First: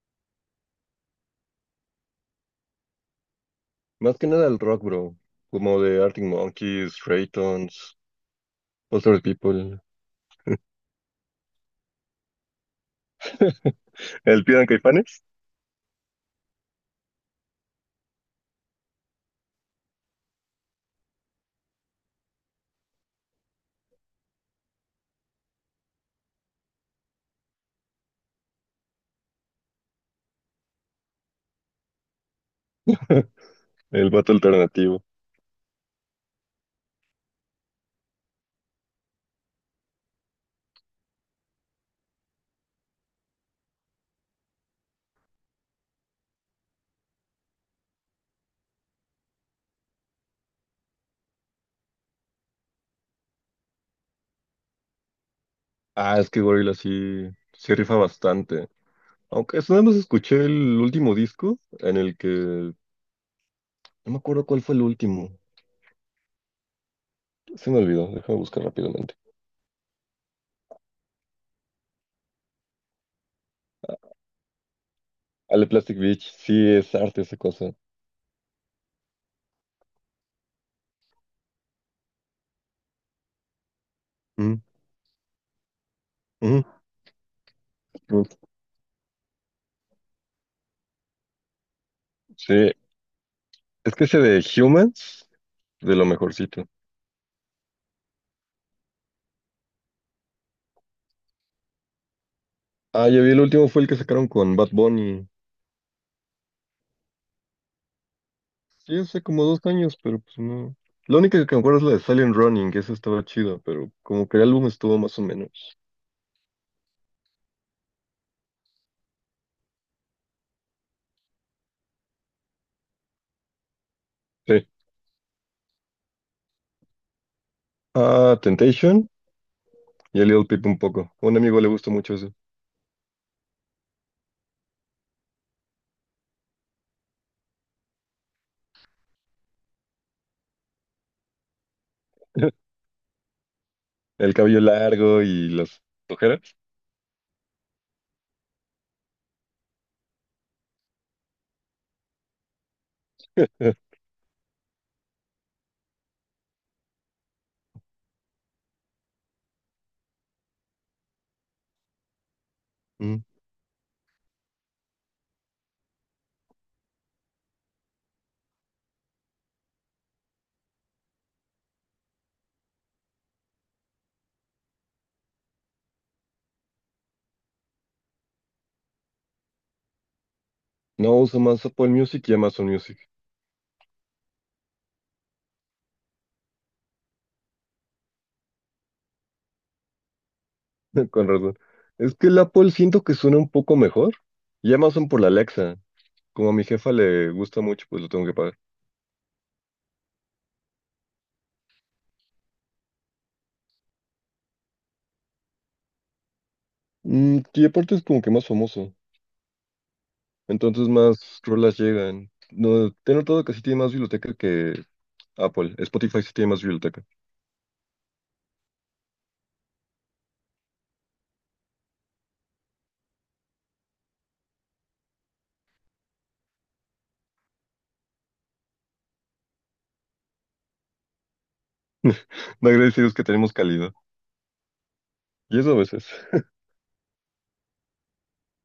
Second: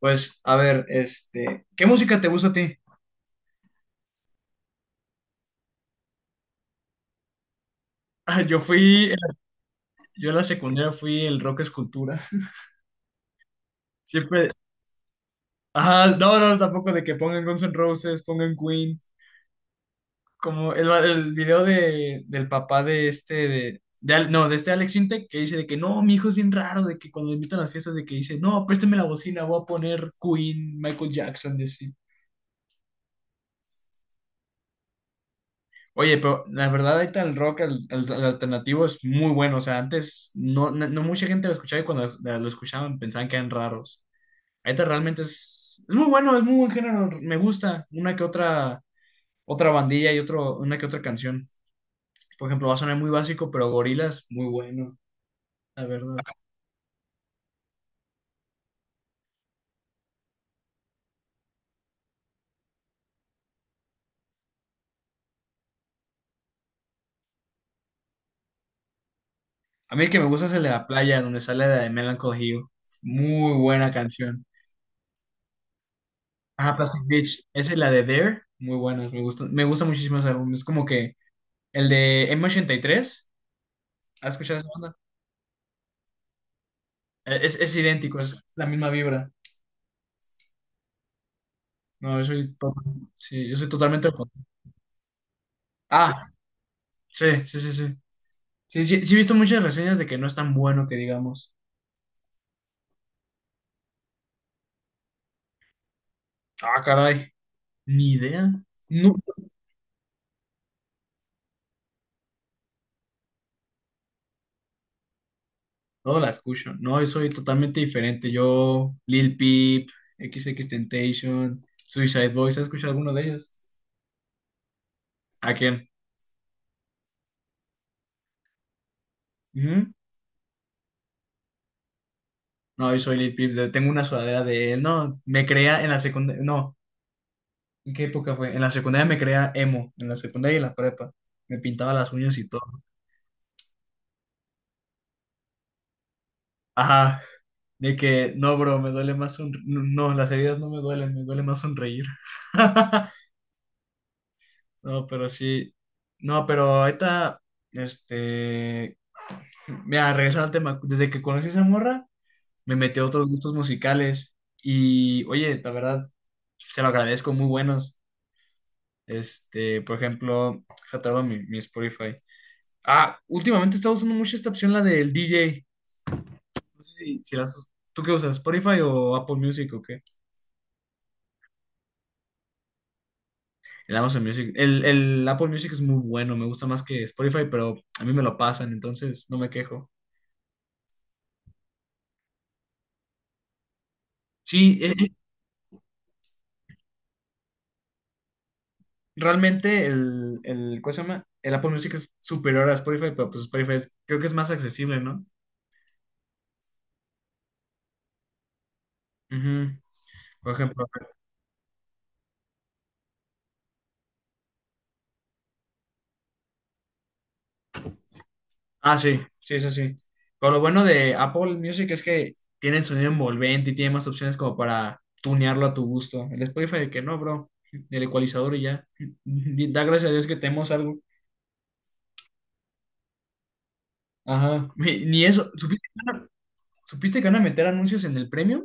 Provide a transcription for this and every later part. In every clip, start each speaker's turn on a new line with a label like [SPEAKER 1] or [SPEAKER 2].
[SPEAKER 1] Pues, a ver, ¿qué música te gusta a ti?
[SPEAKER 2] Más que nada el rock, bro. Como de Arctic Monkeys, Raytons,
[SPEAKER 1] Ah, Yo fui,
[SPEAKER 2] Foster People.
[SPEAKER 1] yo en la secundaria fui el rock escultura.
[SPEAKER 2] ¿El
[SPEAKER 1] Siempre,
[SPEAKER 2] Pidan Caifanes?
[SPEAKER 1] ajá, no, no, tampoco de que pongan Guns N' Roses, pongan Queen, como el video del papá de este Alex Intec, que dice de que no, mi hijo es bien raro, de que cuando lo invitan a las fiestas, de que dice, no, préstame la bocina, voy a poner Queen, Michael Jackson, y así.
[SPEAKER 2] El vato alternativo.
[SPEAKER 1] Oye, pero la verdad ahorita el rock, el alternativo es muy bueno. O sea, antes no, no, no mucha gente lo escuchaba y cuando lo escuchaban pensaban que eran raros. Ahorita realmente es muy bueno, es muy buen género. Me gusta otra bandilla y una que otra canción. Por ejemplo, va a sonar muy básico, pero Gorillaz, muy bueno, la verdad.
[SPEAKER 2] Ah, es que Gorilla sí, sí rifa bastante. Aunque eso nada más escuché el último disco en el que. No me acuerdo cuál fue el último. Se me olvidó, déjame buscar rápidamente.
[SPEAKER 1] A mí el que me gusta es el de la playa, donde sale la de Melancholy Hill. Muy buena canción.
[SPEAKER 2] Ale de Plastic Beach, sí
[SPEAKER 1] Ajá,
[SPEAKER 2] es
[SPEAKER 1] Plastic
[SPEAKER 2] arte esa
[SPEAKER 1] Beach. Esa
[SPEAKER 2] cosa.
[SPEAKER 1] es la de There. Muy buena, me gusta muchísimo ese álbum. Es como que el de M83. ¿Has escuchado
[SPEAKER 2] Mm,
[SPEAKER 1] esa banda?
[SPEAKER 2] mm,
[SPEAKER 1] Es idéntico,
[SPEAKER 2] mm.
[SPEAKER 1] es la misma vibra. No,
[SPEAKER 2] Sí,
[SPEAKER 1] sí, yo soy
[SPEAKER 2] es que
[SPEAKER 1] totalmente al
[SPEAKER 2] ese de
[SPEAKER 1] contrario.
[SPEAKER 2] Humans, de lo
[SPEAKER 1] Ah,
[SPEAKER 2] mejorcito.
[SPEAKER 1] sí, sí, sí, sí. Sí, sí, sí he visto muchas reseñas de que no es tan bueno que digamos.
[SPEAKER 2] Ah, ya vi, el último fue el que sacaron con Bad Bunny.
[SPEAKER 1] Ah, caray, ni idea.
[SPEAKER 2] Sí,
[SPEAKER 1] No,
[SPEAKER 2] hace como 2 años, pero pues no. La única que me acuerdo es la de Silent Running, que esa estaba chida, pero como que el álbum estuvo más o menos.
[SPEAKER 1] no la escucho. No, yo soy totalmente diferente. Yo, Lil Peep, XXXTentacion, Suicide Boys, ¿has escuchado alguno de ellos?
[SPEAKER 2] Sí.
[SPEAKER 1] ¿A quién?
[SPEAKER 2] Ah, Temptation
[SPEAKER 1] Ujú.
[SPEAKER 2] y a Little Peep un poco. A un amigo le gustó mucho eso.
[SPEAKER 1] No, yo soy Lil Peep, de- tengo una sudadera de él. No, me crea en la secundaria. No, ¿en qué época fue? En la secundaria me creía emo, en la secundaria y en la prepa. Me pintaba las uñas y todo.
[SPEAKER 2] El cabello largo y las ojeras.
[SPEAKER 1] Ajá, de que, no, bro, me duele más sonreír. No, no, las heridas no me duelen, me duele más sonreír. No, pero sí. No, pero ahorita, este, mira, regresando al tema, desde que conocí a esa morra, me metió a
[SPEAKER 2] Mm.
[SPEAKER 1] otros gustos musicales y, oye, la verdad, se lo agradezco, muy buenos. Por ejemplo, se mi, mi Spotify. Ah, últimamente he estado usando mucho esta opción, la del DJ. No sé si, si la usas. ¿Tú qué usas? ¿Spotify o Apple Music o qué?
[SPEAKER 2] No uso más Apple Music y Amazon Music.
[SPEAKER 1] El Amazon Music. El Apple Music es muy bueno, me gusta más que Spotify, pero a mí me lo pasan, entonces no me quejo.
[SPEAKER 2] Con razón. Es que el Apple siento que suena un poco mejor. Y
[SPEAKER 1] Sí,
[SPEAKER 2] Amazon por la Alexa. Como a mi jefa le gusta mucho, pues lo tengo que pagar.
[SPEAKER 1] realmente ¿cómo se llama? El Apple Music es superior a Spotify, pero pues Spotify es- creo que es más accesible, ¿no?
[SPEAKER 2] Y aparte es como que más famoso.
[SPEAKER 1] Ujú. Por ejemplo,
[SPEAKER 2] Entonces más rolas llegan. No, te he notado que sí tiene más biblioteca que Apple. Spotify sí tiene más biblioteca.
[SPEAKER 1] ah, sí, sí, eso sí. Pero lo bueno de Apple Music es que tiene sonido envolvente y tiene más opciones como para tunearlo a tu gusto. El Spotify de que no, bro. El ecualizador y ya. Da gracias a Dios que tenemos algo.
[SPEAKER 2] No agradecidos que tenemos calidad.
[SPEAKER 1] Ajá. Ni ni eso.
[SPEAKER 2] Y eso a veces.
[SPEAKER 1] ¿Supiste que van a meter anuncios en el premium?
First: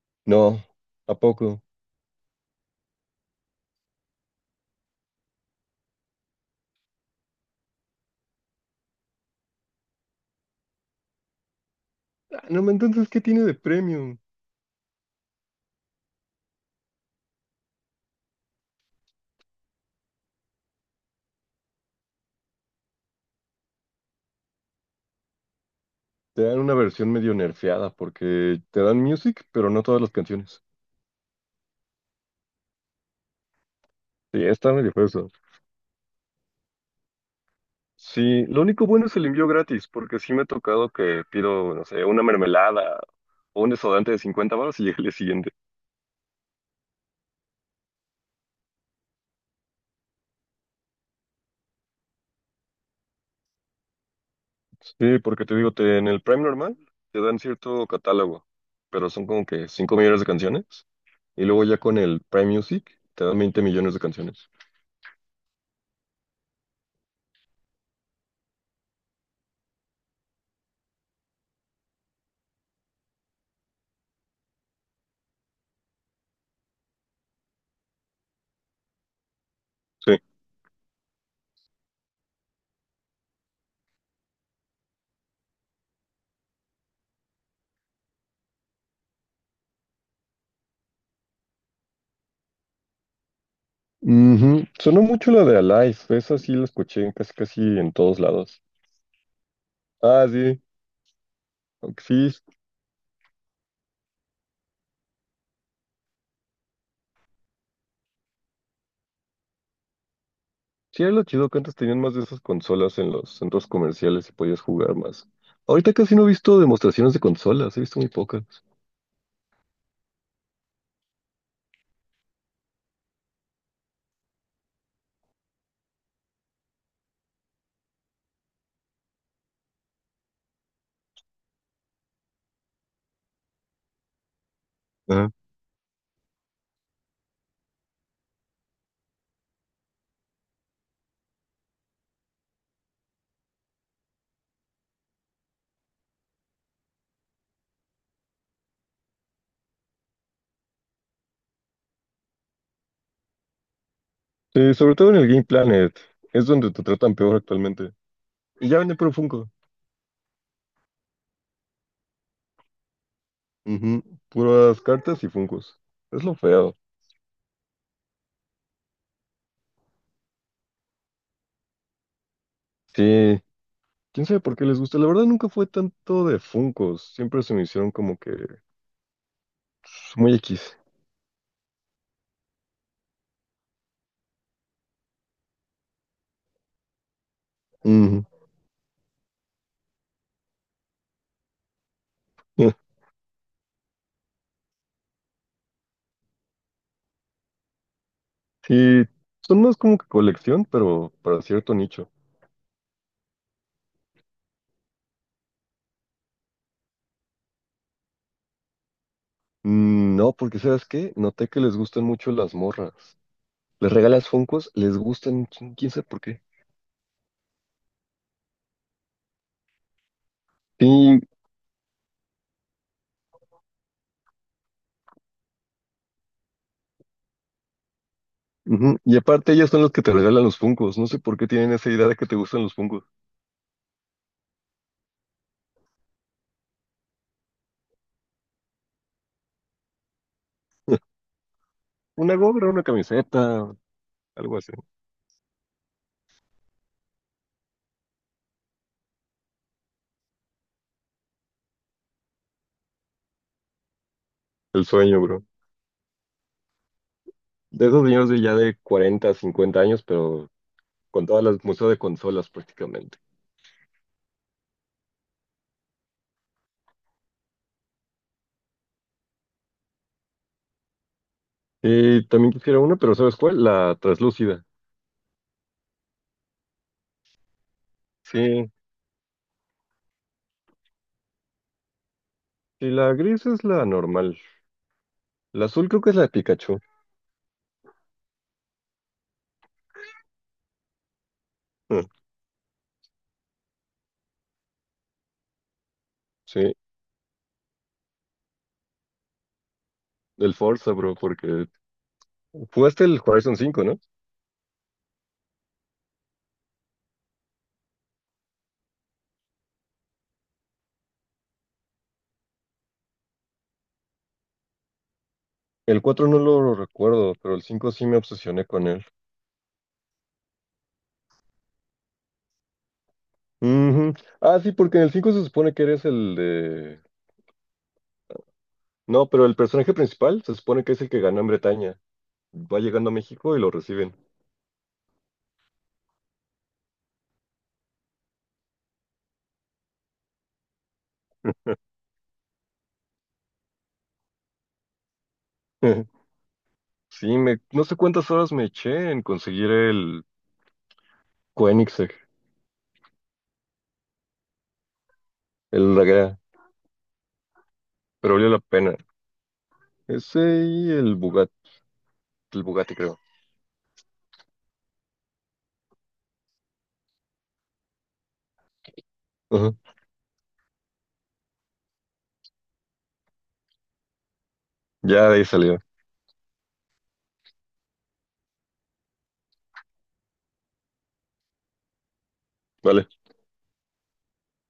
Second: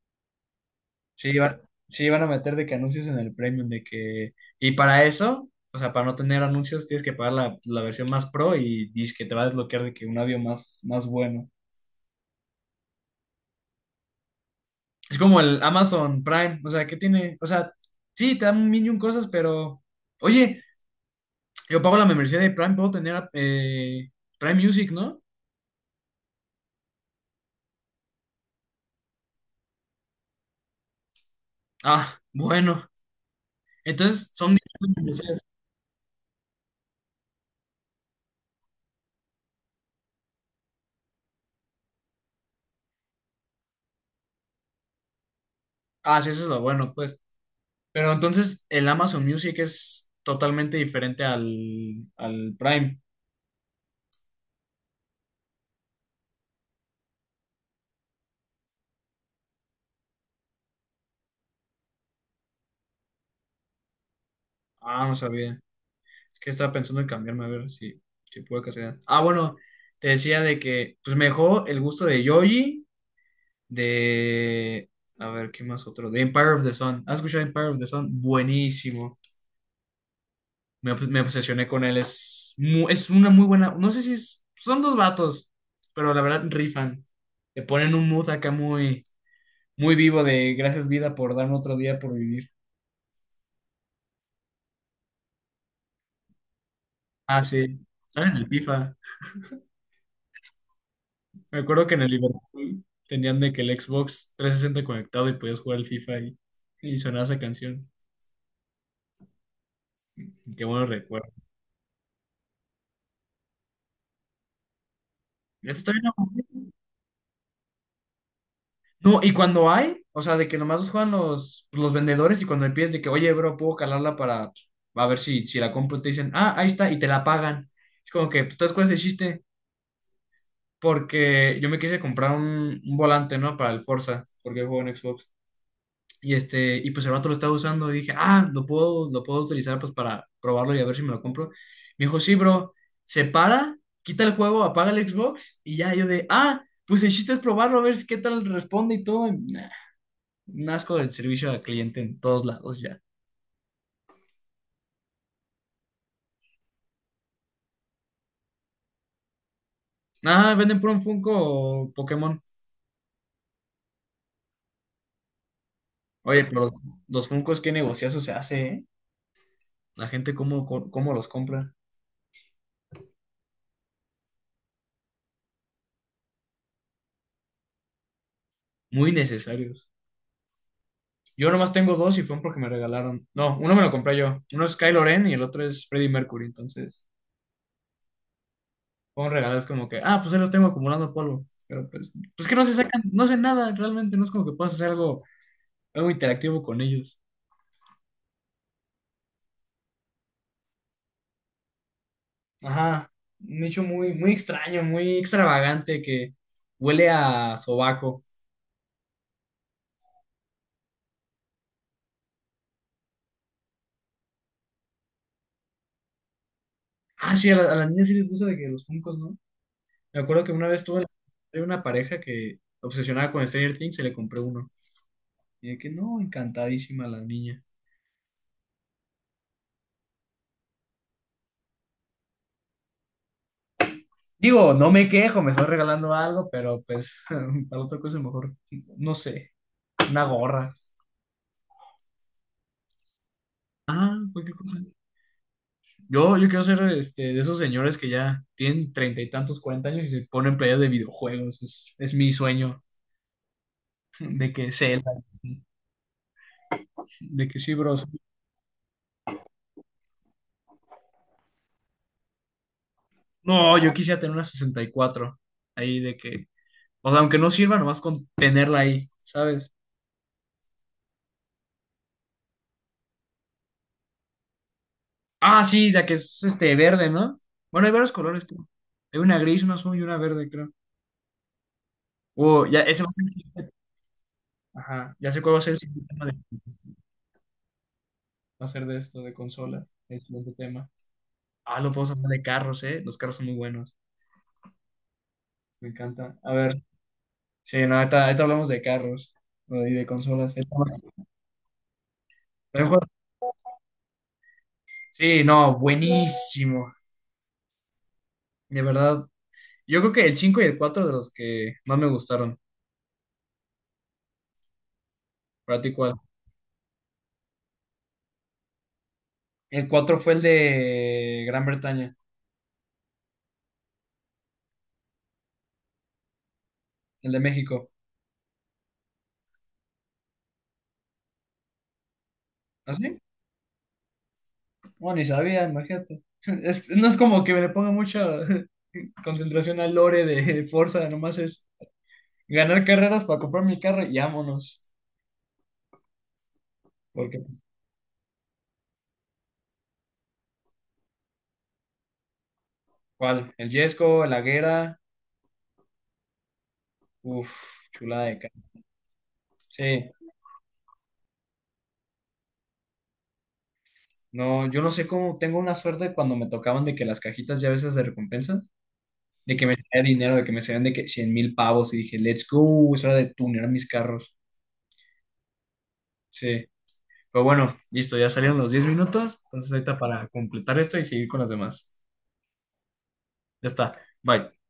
[SPEAKER 2] No, ¿a
[SPEAKER 1] Sí, va-
[SPEAKER 2] poco?
[SPEAKER 1] sí, van a meter de que anuncios en el premium, de que... Y para eso, o sea, para no tener anuncios, tienes que pagar la versión más pro y dice que te va a desbloquear de que un audio más, más bueno.
[SPEAKER 2] Ah, no, ma, entonces, ¿qué tiene de premium?
[SPEAKER 1] Es como el Amazon Prime, o sea, ¿qué tiene? O sea, sí, te dan un millón cosas, pero... Oye, yo pago la membresía de Prime, puedo tener Prime Music, ¿no?
[SPEAKER 2] Te dan una versión medio nerfeada porque te dan music, pero no todas las canciones.
[SPEAKER 1] Ah, bueno. Entonces,
[SPEAKER 2] Sí,
[SPEAKER 1] son
[SPEAKER 2] está medio
[SPEAKER 1] distintas
[SPEAKER 2] feo eso.
[SPEAKER 1] membresías.
[SPEAKER 2] Sí, lo único bueno es el envío gratis, porque sí me ha tocado que pido, no sé, una mermelada o un desodorante de 50 baros y llega el día siguiente.
[SPEAKER 1] Ah, sí, eso es lo bueno, pues. Pero entonces, el Amazon Music es totalmente diferente al Prime.
[SPEAKER 2] Sí, porque te digo, en el Prime normal te dan cierto catálogo, pero son como que 5 millones de canciones. Y luego ya con el Prime Music te dan 20 millones de canciones.
[SPEAKER 1] Ah, no sabía. Es que estaba pensando en cambiarme, a ver si, si puedo casar. Ah, bueno, te decía de que, pues, mejor el gusto de Yoyi de. A ver, ¿qué más otro? De Empire of the Sun. ¿Has escuchado Empire of the Sun? Buenísimo.
[SPEAKER 2] Sí.
[SPEAKER 1] Me obsesioné con él. Es una muy buena. No sé si es- son dos vatos, pero la verdad rifan. Le ponen un mood acá muy, muy vivo de gracias vida por darme otro día por vivir.
[SPEAKER 2] Ujú. Sonó mucho la de Alive, esa sí la escuché en casi
[SPEAKER 1] Ah,
[SPEAKER 2] casi
[SPEAKER 1] sí.
[SPEAKER 2] en todos
[SPEAKER 1] Están en el
[SPEAKER 2] lados.
[SPEAKER 1] FIFA.
[SPEAKER 2] Ah, sí,
[SPEAKER 1] Me acuerdo que en
[SPEAKER 2] aunque
[SPEAKER 1] el
[SPEAKER 2] sí.
[SPEAKER 1] Liverpool tenían de que el Xbox 360 conectado y podías jugar al FIFA y sonaba esa canción. Qué buenos
[SPEAKER 2] Sí, era lo chido
[SPEAKER 1] recuerdos.
[SPEAKER 2] que antes tenían más de esas consolas en los centros comerciales y podías jugar más.
[SPEAKER 1] Esto
[SPEAKER 2] Ahorita
[SPEAKER 1] está.
[SPEAKER 2] casi no he visto demostraciones de consolas, he visto muy pocas.
[SPEAKER 1] No, y cuando hay, o sea, de que nomás los juegan los vendedores y cuando le pides de que, oye, bro, puedo calarla para pues, a ver si, si la compro, te dicen, ah, ahí está, y te la pagan. Es como que, pues, ¿tú sabes cuál es el chiste? Porque yo me quise comprar un volante, ¿no? Para el Forza, porque juego en
[SPEAKER 2] Ajá.
[SPEAKER 1] Xbox. Y este, y pues el vato lo estaba usando y dije, ah, lo puedo utilizar pues para probarlo y a ver si me lo compro. Me dijo, sí, bro, se para, quita el juego, apaga el Xbox y ya yo de, ah, pues el chiste es probarlo, a ver qué tal responde y todo. Un asco del servicio al cliente en todos lados ya.
[SPEAKER 2] Sí, sobre todo en el Game Planet, es donde te tratan peor actualmente. Y ya venden puro Funko.
[SPEAKER 1] Ah, venden por un Funko o Pokémon.
[SPEAKER 2] Ujú, puras cartas y Funkos. Es lo
[SPEAKER 1] Oye, pero los,
[SPEAKER 2] feo.
[SPEAKER 1] los Funkos, qué negociazo se hace, ¿eh? La gente cómo los compra.
[SPEAKER 2] Sí, quién sabe por qué les gusta. La verdad nunca fue tanto de Funkos. Siempre se me hicieron como que pues,
[SPEAKER 1] Muy necesarios.
[SPEAKER 2] muy X.
[SPEAKER 1] Yo nomás tengo dos y fueron porque me regalaron. No, uno me lo compré yo. Uno es Kylo Ren y el otro es Freddie Mercury. Entonces,
[SPEAKER 2] Ujú.
[SPEAKER 1] fueron regalos como que, ah, pues ahí los tengo acumulando polvo. Pero pues, pues que no se sacan, no hacen nada realmente. No es como que puedas hacer algo, algo interactivo con ellos.
[SPEAKER 2] Sí, son más como que colección, pero para cierto nicho.
[SPEAKER 1] Ajá, un hecho muy, muy extraño, muy extravagante que huele a sobaco.
[SPEAKER 2] Mm, no, porque ¿sabes qué? Noté que les gustan mucho las morras. Les regalas Funkos, les gustan, quién sabe por qué.
[SPEAKER 1] Ah, sí, a las niñas sí les gusta de que los Funkos, ¿no? Me acuerdo que una vez tuve
[SPEAKER 2] Sí,
[SPEAKER 1] una pareja que obsesionada con Stranger Things se le compré uno. Y de que no, encantadísima la niña.
[SPEAKER 2] ujú, y aparte ellas son las que te regalan los Funkos. No sé por qué tienen esa idea de que te gustan los Funkos.
[SPEAKER 1] Digo, no me quejo, me estoy regalando algo, pero pues para otra cosa mejor, no sé, una gorra.
[SPEAKER 2] Una gorra, una camiseta,
[SPEAKER 1] Ah, cualquier
[SPEAKER 2] algo así.
[SPEAKER 1] cosa. Yo quiero ser de esos señores que ya tienen 30 y tantos, 40 años y se ponen playas de videojuegos. Es mi sueño. De que
[SPEAKER 2] El
[SPEAKER 1] Zelda,
[SPEAKER 2] sueño, bro.
[SPEAKER 1] sí. De que sí,
[SPEAKER 2] De esos
[SPEAKER 1] bros.
[SPEAKER 2] señores de ya de 40 50 años, pero con todas las museos de consolas prácticamente.
[SPEAKER 1] No, yo quisiera tener una 64. Ahí de que. O sea, aunque no sirva, nomás con tenerla ahí, ¿sabes?
[SPEAKER 2] Y también quisiera una, pero ¿sabes cuál? La traslúcida.
[SPEAKER 1] Ah, sí, la que es este verde, ¿no? Bueno, hay varios colores, creo.
[SPEAKER 2] Sí,
[SPEAKER 1] Hay una gris, una azul y una verde, creo. Oh, ya,
[SPEAKER 2] y
[SPEAKER 1] ese va a
[SPEAKER 2] la
[SPEAKER 1] ser.
[SPEAKER 2] gris es la normal.
[SPEAKER 1] Ajá, ya sé cuál va a
[SPEAKER 2] La
[SPEAKER 1] ser el
[SPEAKER 2] azul
[SPEAKER 1] siguiente
[SPEAKER 2] creo que es la
[SPEAKER 1] tema
[SPEAKER 2] de
[SPEAKER 1] de,
[SPEAKER 2] Pikachu.
[SPEAKER 1] va a ser de esto, de consolas. El siguiente tema. Ah, lo
[SPEAKER 2] Ah,
[SPEAKER 1] podemos hablar de carros, ¿eh? Los carros son muy buenos. Me encanta. A
[SPEAKER 2] sí,
[SPEAKER 1] ver, sí, no, ahorita, ahorita hablamos de carros. ¿No? Y de
[SPEAKER 2] del
[SPEAKER 1] consolas.
[SPEAKER 2] Forza, bro, porque jugaste
[SPEAKER 1] Ahorita-
[SPEAKER 2] el Horizon 5, ¿no?
[SPEAKER 1] sí, no, buenísimo. De verdad. Yo creo que el 5 y el 4 de los que más me gustaron. ¿Para ti
[SPEAKER 2] El
[SPEAKER 1] cuál?
[SPEAKER 2] cuatro no lo recuerdo, pero el 5 sí me obsesioné con él.
[SPEAKER 1] El 4 fue el de Gran Bretaña,
[SPEAKER 2] Ujú. Ah, sí, porque en el 5 se supone que eres el de...
[SPEAKER 1] el de México.
[SPEAKER 2] No, pero el personaje principal se supone que es el que ganó en Bretaña. Va llegando a
[SPEAKER 1] ¿Así?
[SPEAKER 2] México y lo reciben.
[SPEAKER 1] Bueno, ni sabía, imagínate. Es- no es como que me le ponga mucha concentración al lore de Forza, nomás es ganar carreras para comprar mi carro y vámonos. Porque,
[SPEAKER 2] Sí,
[SPEAKER 1] pues,
[SPEAKER 2] no sé cuántas horas me eché en conseguir el Koenigsegg,
[SPEAKER 1] ¿cuál? El Yesco, el Aguera,
[SPEAKER 2] el Daguerre,
[SPEAKER 1] uff, chulada
[SPEAKER 2] pero
[SPEAKER 1] de
[SPEAKER 2] valió la
[SPEAKER 1] carro.
[SPEAKER 2] pena.
[SPEAKER 1] Sí,
[SPEAKER 2] Ese y el Bugatti creo.
[SPEAKER 1] no, yo no sé cómo tengo una suerte cuando me tocaban de que las cajitas ya a veces de recompensa de que me
[SPEAKER 2] Ajá.
[SPEAKER 1] salía dinero, de que me salían de que 100.000 pavos y dije, let's go, es hora de tunear mis carros.
[SPEAKER 2] Ya de ahí salió.
[SPEAKER 1] Sí. Pero bueno, listo, ya salieron los 10 minutos, entonces ahorita para completar esto y seguir con las demás.
[SPEAKER 2] Vale.
[SPEAKER 1] Ya está, bye.